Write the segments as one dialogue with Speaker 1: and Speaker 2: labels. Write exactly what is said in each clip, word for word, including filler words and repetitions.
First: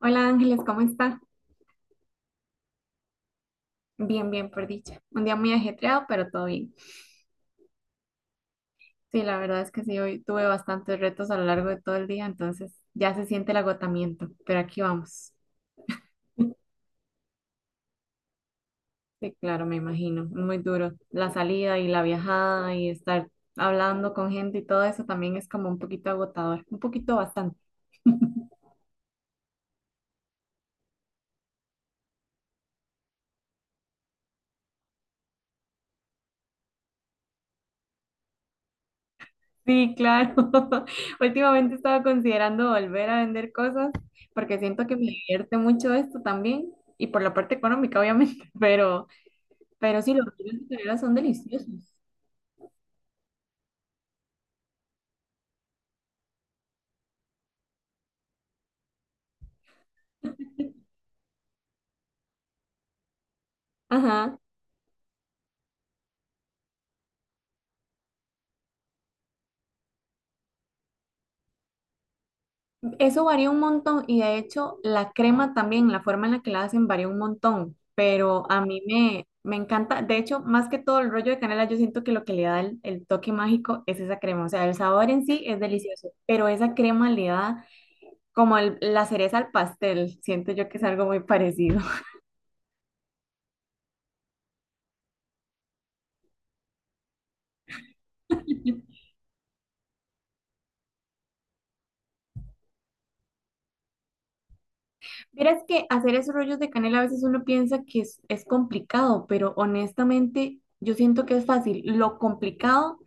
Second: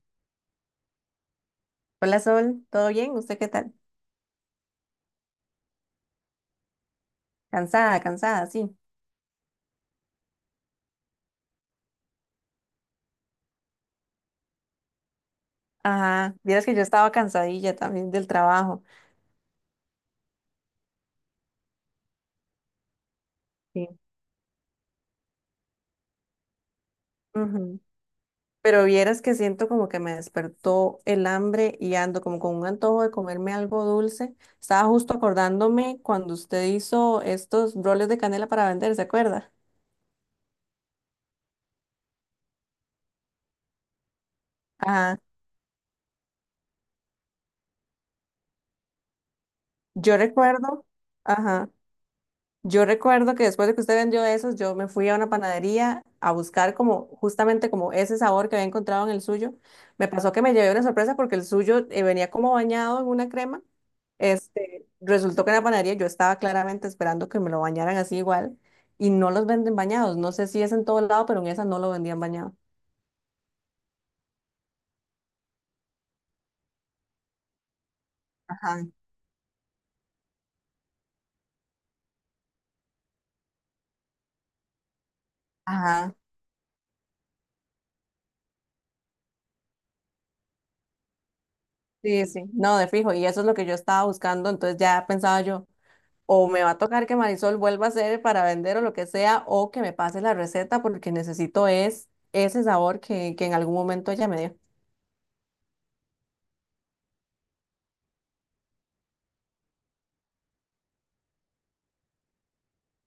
Speaker 1: Hola Ángeles, ¿cómo está?
Speaker 2: Hola Sol, ¿todo bien? ¿Usted qué tal?
Speaker 1: Bien, bien, por dicha. Un día muy ajetreado, pero todo bien.
Speaker 2: Cansada, cansada, sí.
Speaker 1: Sí, la verdad es que sí, hoy tuve bastantes retos a lo largo de todo el día, entonces ya se siente el agotamiento, pero aquí vamos.
Speaker 2: Ajá, vieras que yo estaba cansadilla también del trabajo.
Speaker 1: Sí, claro, me imagino, muy duro. La salida y la viajada y estar
Speaker 2: Sí.
Speaker 1: hablando con gente y todo eso también es como un poquito agotador, un poquito bastante.
Speaker 2: Ujú. Pero vieras que siento como que me despertó el hambre y ando como con un antojo de comerme algo dulce. Estaba justo acordándome cuando usted hizo estos roles de canela para vender, ¿se acuerda?
Speaker 1: Sí, claro. Últimamente estaba considerando volver a vender cosas porque siento que me
Speaker 2: Ajá.
Speaker 1: divierte mucho esto también y por la parte económica, obviamente, pero... Pero sí,
Speaker 2: Yo
Speaker 1: los rollos de
Speaker 2: recuerdo,
Speaker 1: canela son
Speaker 2: ajá.
Speaker 1: deliciosos.
Speaker 2: Yo recuerdo que después de que usted vendió esos, yo me fui a una panadería a buscar como justamente como ese sabor que había encontrado en el suyo. Me pasó que me llevé una sorpresa porque el suyo eh, venía como bañado en una crema.
Speaker 1: Ajá,
Speaker 2: Este, resultó que en la panadería yo estaba claramente esperando que me lo bañaran así igual y no los venden bañados. No sé si es en todo lado, pero en esa no lo vendían bañado.
Speaker 1: eso varía un montón y de hecho la crema también, la forma en la que la hacen varía un montón, pero a
Speaker 2: Ajá,
Speaker 1: mí me, me encanta, de hecho, más que todo el rollo de canela, yo siento que lo que le da el, el toque mágico es esa crema, o sea, el sabor en sí es delicioso,
Speaker 2: ajá.
Speaker 1: pero esa crema le da como el- la cereza al pastel, siento yo que es algo muy parecido.
Speaker 2: Sí, sí, no, de fijo, y eso es lo que yo estaba buscando, entonces ya pensaba yo, o me va a tocar que Marisol vuelva a hacer para vender o lo que sea, o que me pase la receta porque necesito es ese sabor que, que en algún momento ella me dio.
Speaker 1: Verás que hacer esos rollos de canela a veces uno piensa que es, es complicado, pero honestamente yo siento que es fácil. Lo complicado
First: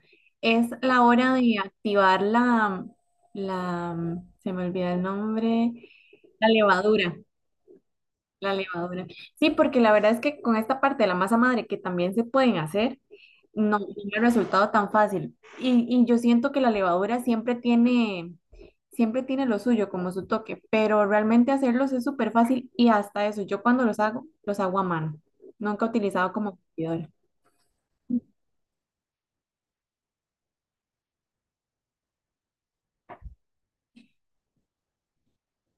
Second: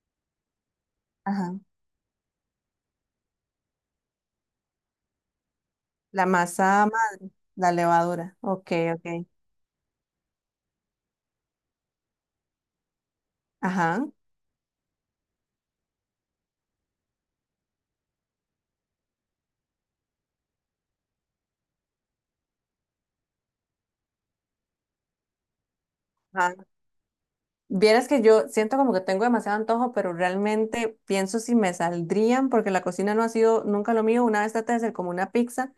Speaker 1: es la hora de
Speaker 2: Ajá.
Speaker 1: activar la, la, se me olvida el nombre,
Speaker 2: La
Speaker 1: la
Speaker 2: masa
Speaker 1: levadura.
Speaker 2: madre, la levadura.
Speaker 1: La
Speaker 2: Ok,
Speaker 1: levadura.
Speaker 2: ok.
Speaker 1: Sí, porque la verdad es que con esta parte de la masa madre que también se pueden hacer, no
Speaker 2: Ajá.
Speaker 1: tiene el resultado tan fácil. Y, y yo siento que la levadura siempre tiene, siempre tiene lo suyo como su toque, pero realmente hacerlos es súper fácil y hasta eso, yo cuando los hago, los hago a mano. Nunca he utilizado como
Speaker 2: Ajá.
Speaker 1: batidora.
Speaker 2: Vieras que yo siento como que tengo demasiado antojo, pero realmente pienso si me saldrían porque la cocina no ha sido nunca lo mío. Una vez traté de hacer como una pizza.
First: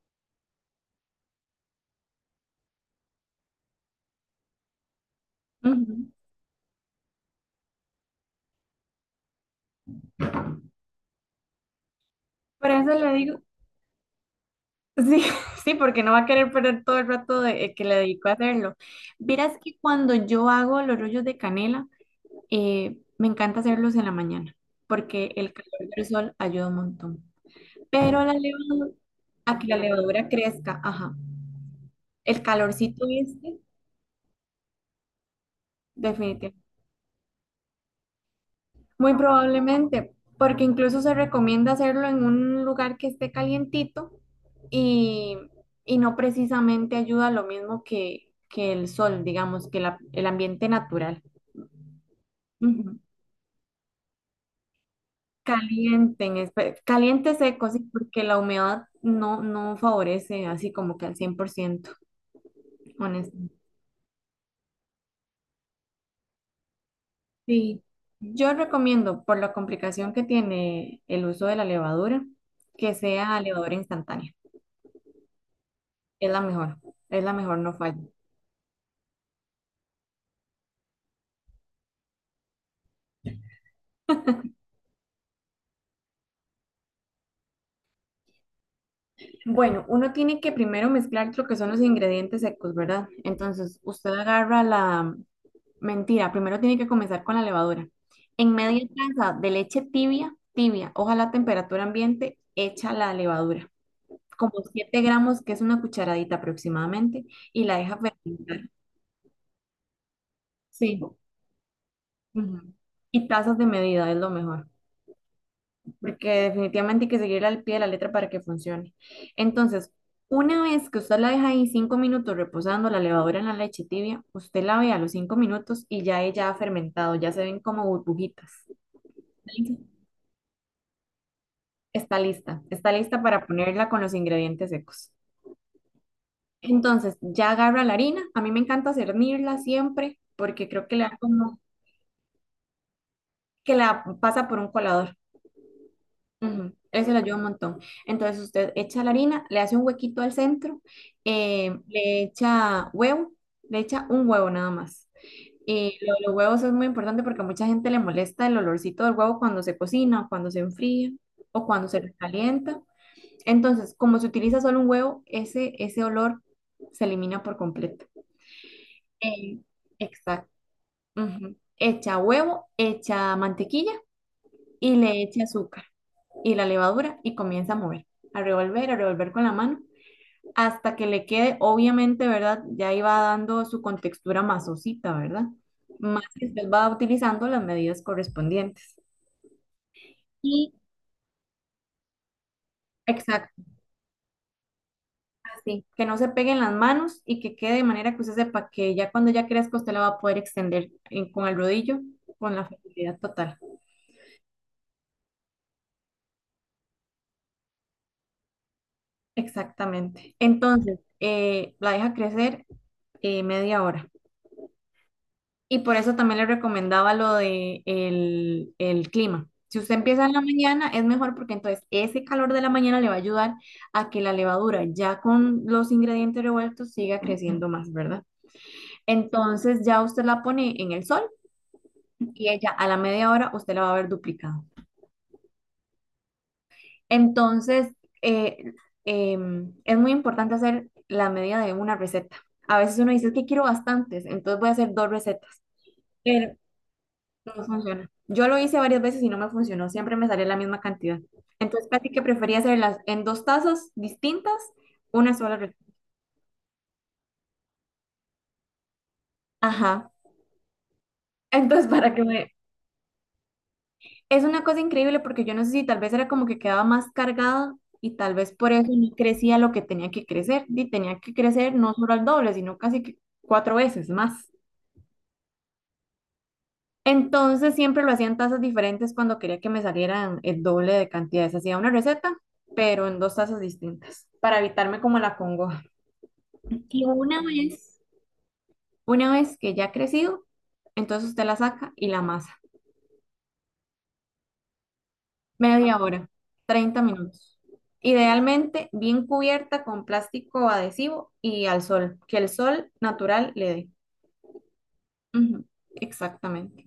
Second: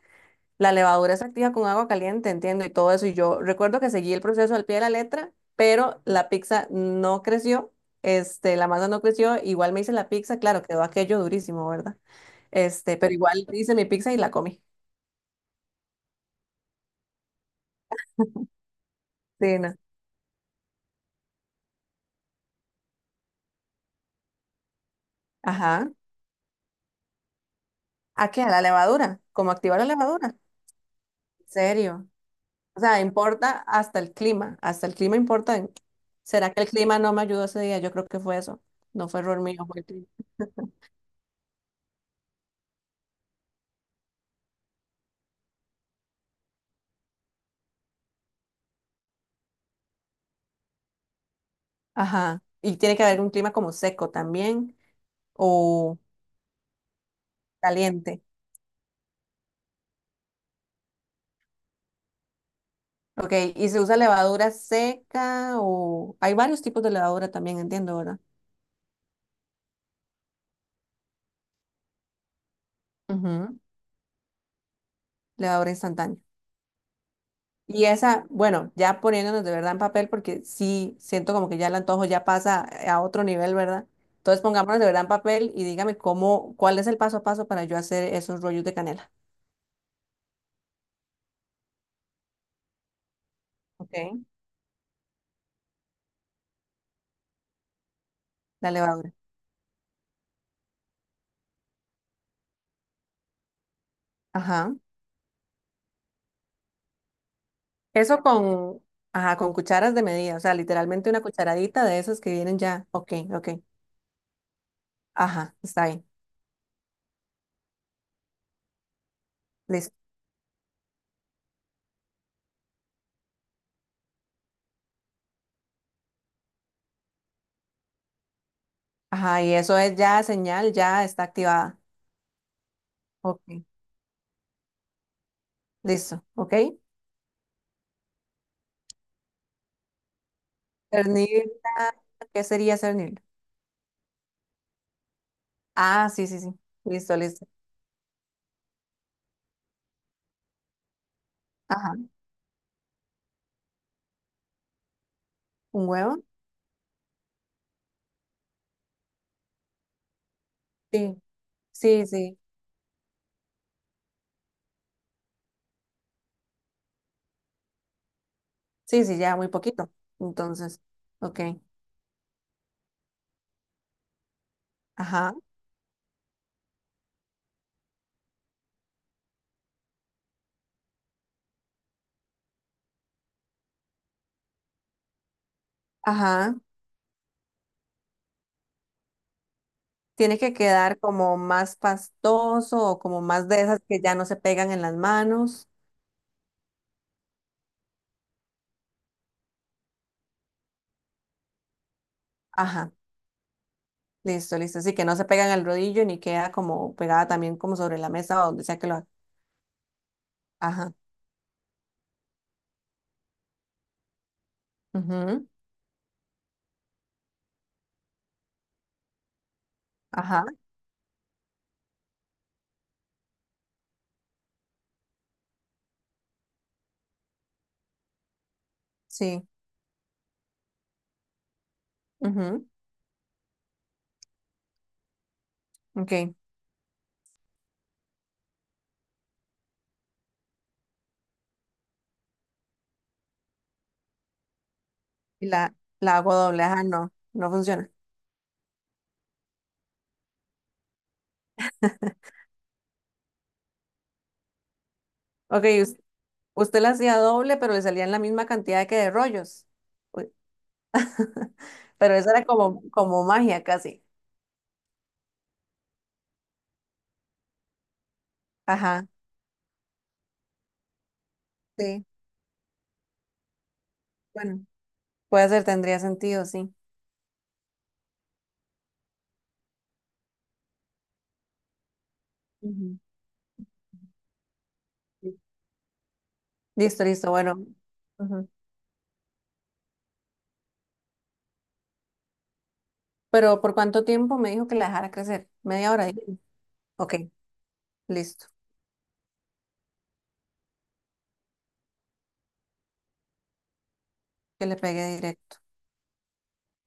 Speaker 2: La levadura se activa con agua caliente, entiendo, y todo eso. Y yo recuerdo que seguí el proceso al pie de la letra, pero
Speaker 1: Ujú.
Speaker 2: la pizza no creció, este, la masa no creció. Igual me hice la pizza, claro, quedó aquello durísimo, ¿verdad?
Speaker 1: Por eso
Speaker 2: Este,
Speaker 1: le
Speaker 2: pero
Speaker 1: digo,
Speaker 2: igual hice mi pizza y la comí.
Speaker 1: sí, sí, porque no va a querer perder todo el rato de, eh, que le dedico a hacerlo. Verás
Speaker 2: Sí, no.
Speaker 1: que cuando yo hago los rollos de canela, Eh, me encanta hacerlos en la mañana porque el calor
Speaker 2: Ajá.
Speaker 1: del sol ayuda un montón. Pero
Speaker 2: ¿A
Speaker 1: la
Speaker 2: qué? A la
Speaker 1: levadura,
Speaker 2: levadura. ¿Cómo
Speaker 1: a que la
Speaker 2: activar la
Speaker 1: levadura
Speaker 2: levadura?
Speaker 1: crezca, ajá,
Speaker 2: ¿En serio?
Speaker 1: el
Speaker 2: O sea,
Speaker 1: calorcito este,
Speaker 2: importa hasta el clima, hasta el clima importa. en- ¿Será que
Speaker 1: definitivamente.
Speaker 2: el clima no me ayudó ese día? Yo creo que fue eso. No
Speaker 1: Muy
Speaker 2: fue error mío, fue el clima.
Speaker 1: probablemente, porque incluso se recomienda hacerlo en un lugar que esté calientito y, y no precisamente ayuda lo mismo que, que el sol, digamos, que la- el ambiente natural.
Speaker 2: Ajá. Y tiene
Speaker 1: Ujú.
Speaker 2: que haber un clima como seco también. O
Speaker 1: Calienten, espe- caliente seco, sí,
Speaker 2: caliente.
Speaker 1: porque la humedad no, no favorece así como que al cien por ciento,
Speaker 2: Ok,
Speaker 1: honestamente.
Speaker 2: y se usa levadura seca o hay varios tipos de levadura también,
Speaker 1: Sí,
Speaker 2: entiendo, ¿verdad?
Speaker 1: yo recomiendo, por la complicación que tiene el uso de la levadura, que sea
Speaker 2: Ujú.
Speaker 1: levadura instantánea.
Speaker 2: Levadura instantánea.
Speaker 1: Es la mejor, es la mejor, no
Speaker 2: Y
Speaker 1: falla.
Speaker 2: esa, bueno, ya poniéndonos de verdad en papel, porque sí siento como que ya el antojo ya pasa a otro nivel, ¿verdad? Entonces pongámonos de verdad en papel y dígame cómo, cuál es el paso a paso para yo hacer esos rollos de canela.
Speaker 1: Bueno, uno tiene que primero mezclar lo que son los ingredientes secos, ¿verdad? Entonces,
Speaker 2: Ok.
Speaker 1: usted agarra la, mentira, primero tiene que comenzar con la levadura. En
Speaker 2: La
Speaker 1: media
Speaker 2: levadura.
Speaker 1: taza de leche tibia, tibia, ojalá a temperatura ambiente, echa la levadura, como
Speaker 2: Ajá.
Speaker 1: siete gramos, que es una cucharadita aproximadamente, y la deja
Speaker 2: Eso
Speaker 1: fermentar.
Speaker 2: con, ajá, con cucharas de medida, o sea,
Speaker 1: Sí,
Speaker 2: literalmente una cucharadita de esas que vienen
Speaker 1: ujú.
Speaker 2: ya. Ok,
Speaker 1: Y
Speaker 2: ok.
Speaker 1: tazas de medida es lo mejor,
Speaker 2: Ajá, está bien.
Speaker 1: porque definitivamente hay que seguirla al pie de la letra para que funcione. Entonces, una vez que usted la deja ahí cinco minutos reposando la levadura en la leche tibia, usted la ve a los cinco minutos y ya ella ha fermentado, ya se ven como burbujitas.
Speaker 2: Ajá, y eso es ya señal, ya está activada.
Speaker 1: Está lista, está lista
Speaker 2: Ok,
Speaker 1: para ponerla con los ingredientes secos.
Speaker 2: listo, ok.
Speaker 1: Entonces, ya agarra la harina. A mí me encanta cernirla siempre porque creo que le da como
Speaker 2: Cernirla, ¿qué sería cernirla?
Speaker 1: que la pasa por un colador.
Speaker 2: Ah, sí, sí, sí.
Speaker 1: Ujú, eso
Speaker 2: Listo,
Speaker 1: le ayuda un
Speaker 2: listo.
Speaker 1: montón. Entonces, usted echa la harina, le hace un huequito al centro, eh,
Speaker 2: Ajá,
Speaker 1: le echa huevo, le echa un huevo nada más.
Speaker 2: ¿un
Speaker 1: Y lo de
Speaker 2: huevo?
Speaker 1: los huevos es muy importante porque a mucha gente le molesta el olorcito del huevo cuando se cocina, o cuando se enfría
Speaker 2: Sí,
Speaker 1: o cuando
Speaker 2: sí,
Speaker 1: se
Speaker 2: sí.
Speaker 1: calienta. Entonces, como se utiliza solo un huevo, ese, ese olor se elimina por completo.
Speaker 2: Sí, sí, ya muy
Speaker 1: Eh,
Speaker 2: poquito.
Speaker 1: exacto.
Speaker 2: Entonces, ok.
Speaker 1: Ujú. Echa huevo, echa mantequilla y le
Speaker 2: Ajá,
Speaker 1: echa azúcar y la levadura y comienza a mover, a revolver, a revolver con la mano hasta que le quede, obviamente, ¿verdad? Ya iba dando su contextura masosita, ¿verdad? Más que
Speaker 2: ajá.
Speaker 1: usted va utilizando las medidas correspondientes.
Speaker 2: Tiene que
Speaker 1: Y
Speaker 2: quedar como más pastoso o como más de
Speaker 1: exacto.
Speaker 2: esas que ya no se pegan en las manos.
Speaker 1: Sí, que no se peguen las manos y que quede de manera que usted sepa que ya cuando ya crezca usted la va a poder extender en- con el rodillo, con la
Speaker 2: Ajá,
Speaker 1: facilidad total.
Speaker 2: listo, listo. Así que no se pegan al rodillo ni queda como pegada también como sobre la mesa o donde sea que lo haga.
Speaker 1: Exactamente.
Speaker 2: Ajá,
Speaker 1: Entonces, eh, la deja crecer eh, media hora.
Speaker 2: ujú,
Speaker 1: Y por eso también le recomendaba lo de el, el clima. Si usted empieza en la
Speaker 2: ajá.
Speaker 1: mañana, es mejor porque entonces ese calor de la mañana le va a ayudar a que la levadura, ya con los ingredientes revueltos, siga creciendo más, ¿verdad?
Speaker 2: Sí.
Speaker 1: Entonces ya usted la pone en el sol y
Speaker 2: Ujú,
Speaker 1: ella a la media hora usted la va a ver duplicado.
Speaker 2: ok.
Speaker 1: Entonces, eh, em, es muy importante hacer la medida de una receta. A veces uno dice, es que quiero bastantes, entonces voy a hacer dos
Speaker 2: Y
Speaker 1: recetas,
Speaker 2: la, la hago
Speaker 1: pero
Speaker 2: doble. Ajá, no, no
Speaker 1: no
Speaker 2: funciona.
Speaker 1: funciona. Yo lo hice varias veces y no me funcionó, siempre me salía la misma cantidad. Entonces, casi que prefería hacerlas en dos tazas distintas, una sola
Speaker 2: Ok,
Speaker 1: receta.
Speaker 2: us- usted la hacía doble, pero le salían la misma cantidad que de rollos.
Speaker 1: Ajá.
Speaker 2: Uy.
Speaker 1: Entonces, para
Speaker 2: Pero
Speaker 1: que
Speaker 2: esa era
Speaker 1: me,
Speaker 2: como, como magia casi.
Speaker 1: es una cosa increíble porque yo no sé si tal vez era como que quedaba más cargada y tal vez por eso
Speaker 2: Ajá,
Speaker 1: no crecía lo que tenía que crecer. Y tenía que crecer no
Speaker 2: sí.
Speaker 1: solo al doble, sino casi que cuatro veces más.
Speaker 2: Bueno, puede ser, tendría sentido, sí.
Speaker 1: Entonces siempre lo hacían tazas diferentes cuando quería que me salieran el doble de cantidades. Hacía una receta,
Speaker 2: Ujú.
Speaker 1: pero en dos tazas distintas para evitarme como la congoja.
Speaker 2: Listo,
Speaker 1: Y
Speaker 2: listo,
Speaker 1: una
Speaker 2: bueno.
Speaker 1: vez,
Speaker 2: Ujú.
Speaker 1: una vez que ya ha crecido, entonces usted la saca y la amasa.
Speaker 2: Pero ¿por cuánto tiempo me dijo que la dejara crecer? Media
Speaker 1: Media
Speaker 2: hora,
Speaker 1: hora,
Speaker 2: dijo.
Speaker 1: treinta
Speaker 2: Ok,
Speaker 1: minutos.
Speaker 2: listo.
Speaker 1: Idealmente bien cubierta con plástico adhesivo y al sol, que el sol natural le dé.
Speaker 2: Que le pegué directo.
Speaker 1: Ujú, exactamente.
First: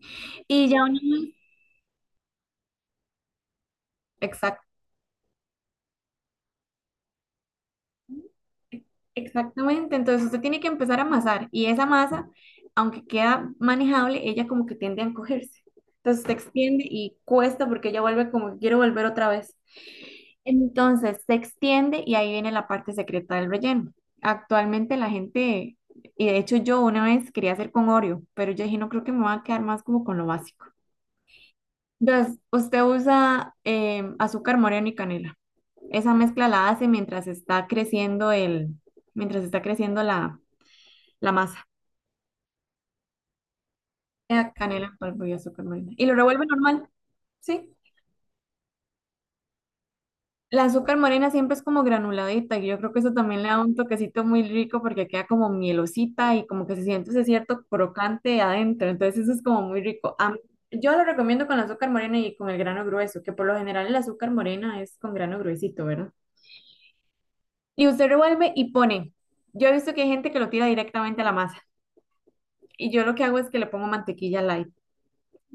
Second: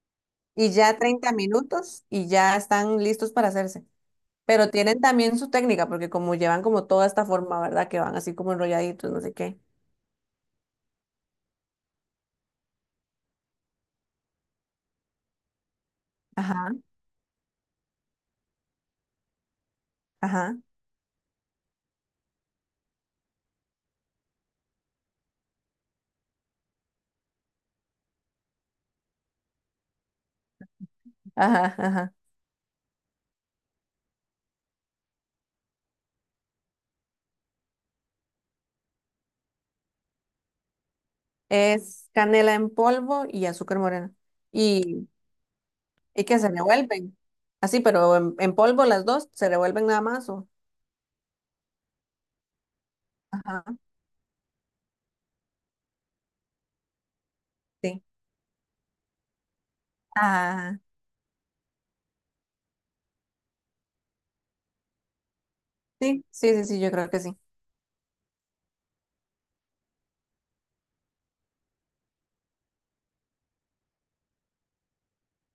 Speaker 1: Y
Speaker 2: Y
Speaker 1: ya una
Speaker 2: ya treinta minutos y ya están listos para hacerse.
Speaker 1: vez,
Speaker 2: Pero tienen también su técnica, porque como llevan como toda esta forma, ¿verdad? Que van así como enrolladitos, no sé qué.
Speaker 1: exactamente, entonces usted tiene que empezar a amasar y esa masa, aunque queda manejable, ella como que tiende a encogerse. Entonces se
Speaker 2: Ajá,
Speaker 1: extiende y cuesta porque ella vuelve como que quiero volver otra vez.
Speaker 2: ajá,
Speaker 1: Entonces se extiende y ahí viene la parte secreta del relleno. Actualmente la gente, y de hecho yo una vez quería hacer con Oreo, pero yo dije no creo que me va a quedar más como con lo básico.
Speaker 2: ajá, ajá.
Speaker 1: Entonces usted usa eh, azúcar moreno y canela. Esa mezcla la hace mientras está creciendo el, mientras está creciendo la, la masa.
Speaker 2: Es canela en polvo y azúcar morena.
Speaker 1: Eh, Canela en
Speaker 2: Y,
Speaker 1: polvo y azúcar morena. Y lo
Speaker 2: y que
Speaker 1: revuelve
Speaker 2: se
Speaker 1: normal,
Speaker 2: revuelven.
Speaker 1: ¿sí?
Speaker 2: Así, pero en, en polvo las dos se revuelven nada más. O...
Speaker 1: La azúcar morena siempre es como granuladita y yo creo que eso también le da
Speaker 2: Ajá,
Speaker 1: un toquecito muy rico porque queda como mielosita y como que se siente ese cierto
Speaker 2: sí.
Speaker 1: crocante adentro. Entonces eso es como muy rico. A mí-
Speaker 2: Ah,
Speaker 1: yo lo recomiendo con la azúcar morena y con el grano grueso, que por lo general el azúcar morena es con grano gruesito, ¿verdad?
Speaker 2: sí, sí, sí, sí, yo creo que sí.
Speaker 1: Y usted revuelve y pone. Yo he visto que hay gente que lo tira directamente a la masa. Y yo lo que hago es que le pongo mantequilla light.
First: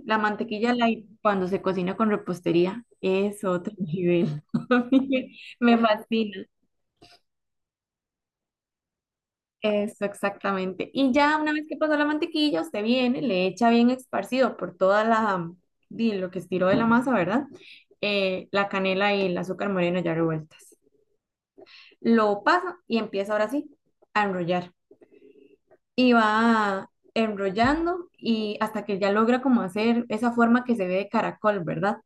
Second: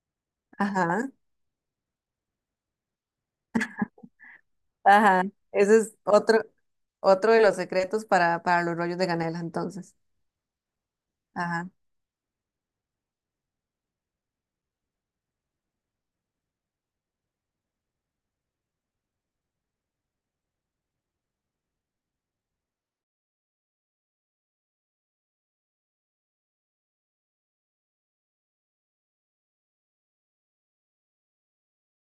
Speaker 1: La mantequilla light
Speaker 2: Ajá,
Speaker 1: cuando se cocina con repostería es otro nivel. A
Speaker 2: ajá.
Speaker 1: mí me
Speaker 2: Ese es otro,
Speaker 1: fascina.
Speaker 2: otro de los secretos para, para los rollos de canela, entonces.
Speaker 1: Eso exactamente. Y ya una vez
Speaker 2: Ajá.
Speaker 1: que pasó la mantequilla, usted viene, le echa bien esparcido por toda la, di, lo que estiró de la masa, ¿verdad? Eh, la canela y el azúcar moreno ya revueltas. Lo pasa y empieza ahora sí a enrollar. Y va enrollando y hasta que ya logra como hacer esa forma que se ve de caracol, ¿verdad?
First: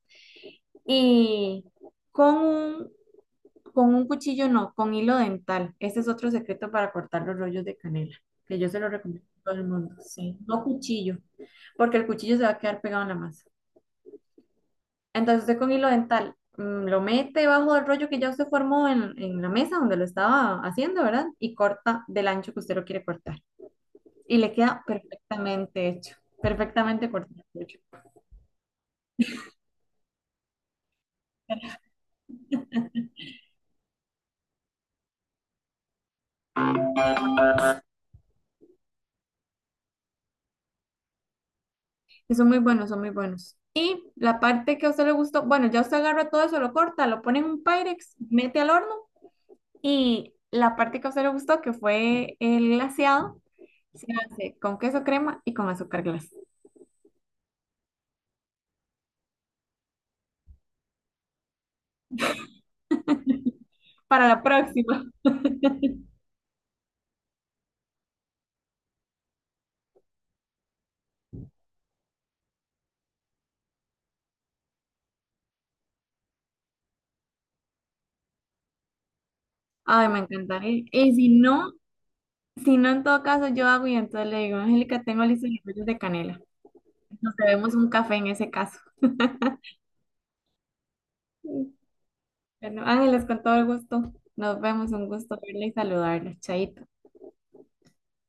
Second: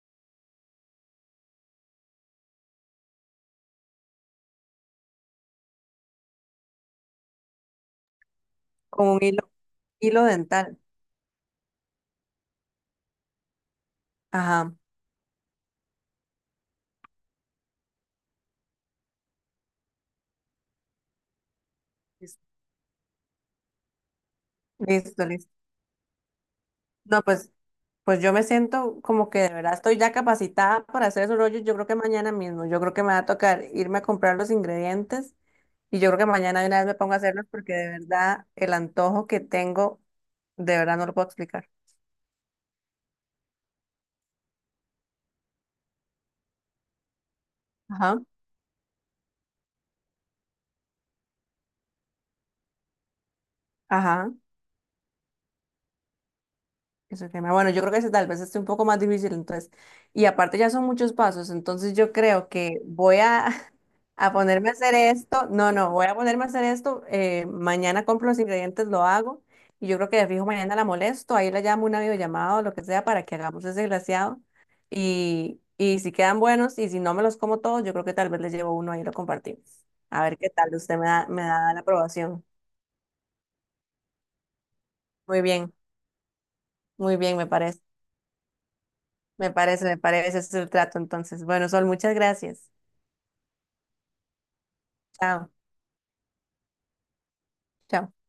Speaker 1: Y con un, con un cuchillo no, con hilo dental. Ese es otro secreto para cortar los rollos de canela, que yo se lo
Speaker 2: Con un
Speaker 1: recomiendo a
Speaker 2: hilo,
Speaker 1: todo el mundo.
Speaker 2: hilo
Speaker 1: Sí, no
Speaker 2: dental.
Speaker 1: cuchillo, porque el cuchillo se va a quedar pegado en la masa.
Speaker 2: Ajá.
Speaker 1: Entonces usted con hilo dental mm, lo mete debajo del rollo que ya usted formó en, en la mesa donde lo estaba haciendo, ¿verdad? Y corta del ancho que usted lo quiere cortar. Y le queda
Speaker 2: Listo, listo.
Speaker 1: perfectamente hecho, perfectamente
Speaker 2: No,
Speaker 1: cortado.
Speaker 2: pues, pues yo me siento como que de verdad estoy ya capacitada para hacer esos rollos. Yo creo que mañana mismo, yo creo que me va a tocar irme a comprar los ingredientes y yo creo que mañana de una vez me pongo a hacerlos porque de verdad el antojo que tengo, de verdad no lo puedo explicar.
Speaker 1: Que son muy buenos, son muy buenos. Y la parte que a usted le gustó, bueno, ya usted agarra todo eso, lo corta, lo pone en un Pyrex,
Speaker 2: Ajá,
Speaker 1: mete al horno y la parte que a usted le gustó, que fue el glaseado, se
Speaker 2: ajá.
Speaker 1: hace con queso crema y con azúcar glass.
Speaker 2: Ese tema. Bueno, yo creo que ese tal vez esté un poco más difícil, entonces. Y aparte ya son muchos pasos, entonces yo creo que voy a,
Speaker 1: Para
Speaker 2: a
Speaker 1: la
Speaker 2: ponerme a hacer
Speaker 1: próxima.
Speaker 2: esto. No, no, voy a ponerme a hacer esto. Eh, mañana compro los ingredientes, lo hago. Y yo creo que de fijo mañana la molesto, ahí la llamo una videollamada o lo que sea para que hagamos ese glaseado. Y, y si quedan buenos y si no me los como todos, yo creo que tal vez les llevo uno ahí y lo compartimos.
Speaker 1: Ay, me
Speaker 2: A ver qué tal,
Speaker 1: encantaría.
Speaker 2: usted me
Speaker 1: Y
Speaker 2: da,
Speaker 1: si
Speaker 2: me
Speaker 1: no,
Speaker 2: da la aprobación.
Speaker 1: si no, en todo caso, yo hago y entonces le digo, Angélica, tengo
Speaker 2: Muy
Speaker 1: listos los
Speaker 2: bien,
Speaker 1: rollos de canela.
Speaker 2: muy
Speaker 1: Nos
Speaker 2: bien, me
Speaker 1: bebemos
Speaker 2: parece.
Speaker 1: un café en ese caso.
Speaker 2: Me parece, me parece, ese es el trato entonces. Bueno, Sol, muchas gracias.
Speaker 1: Bueno, Ángeles, con todo el gusto. Nos vemos, un gusto
Speaker 2: Chao,
Speaker 1: verla y saludarla. Chaito.
Speaker 2: chao.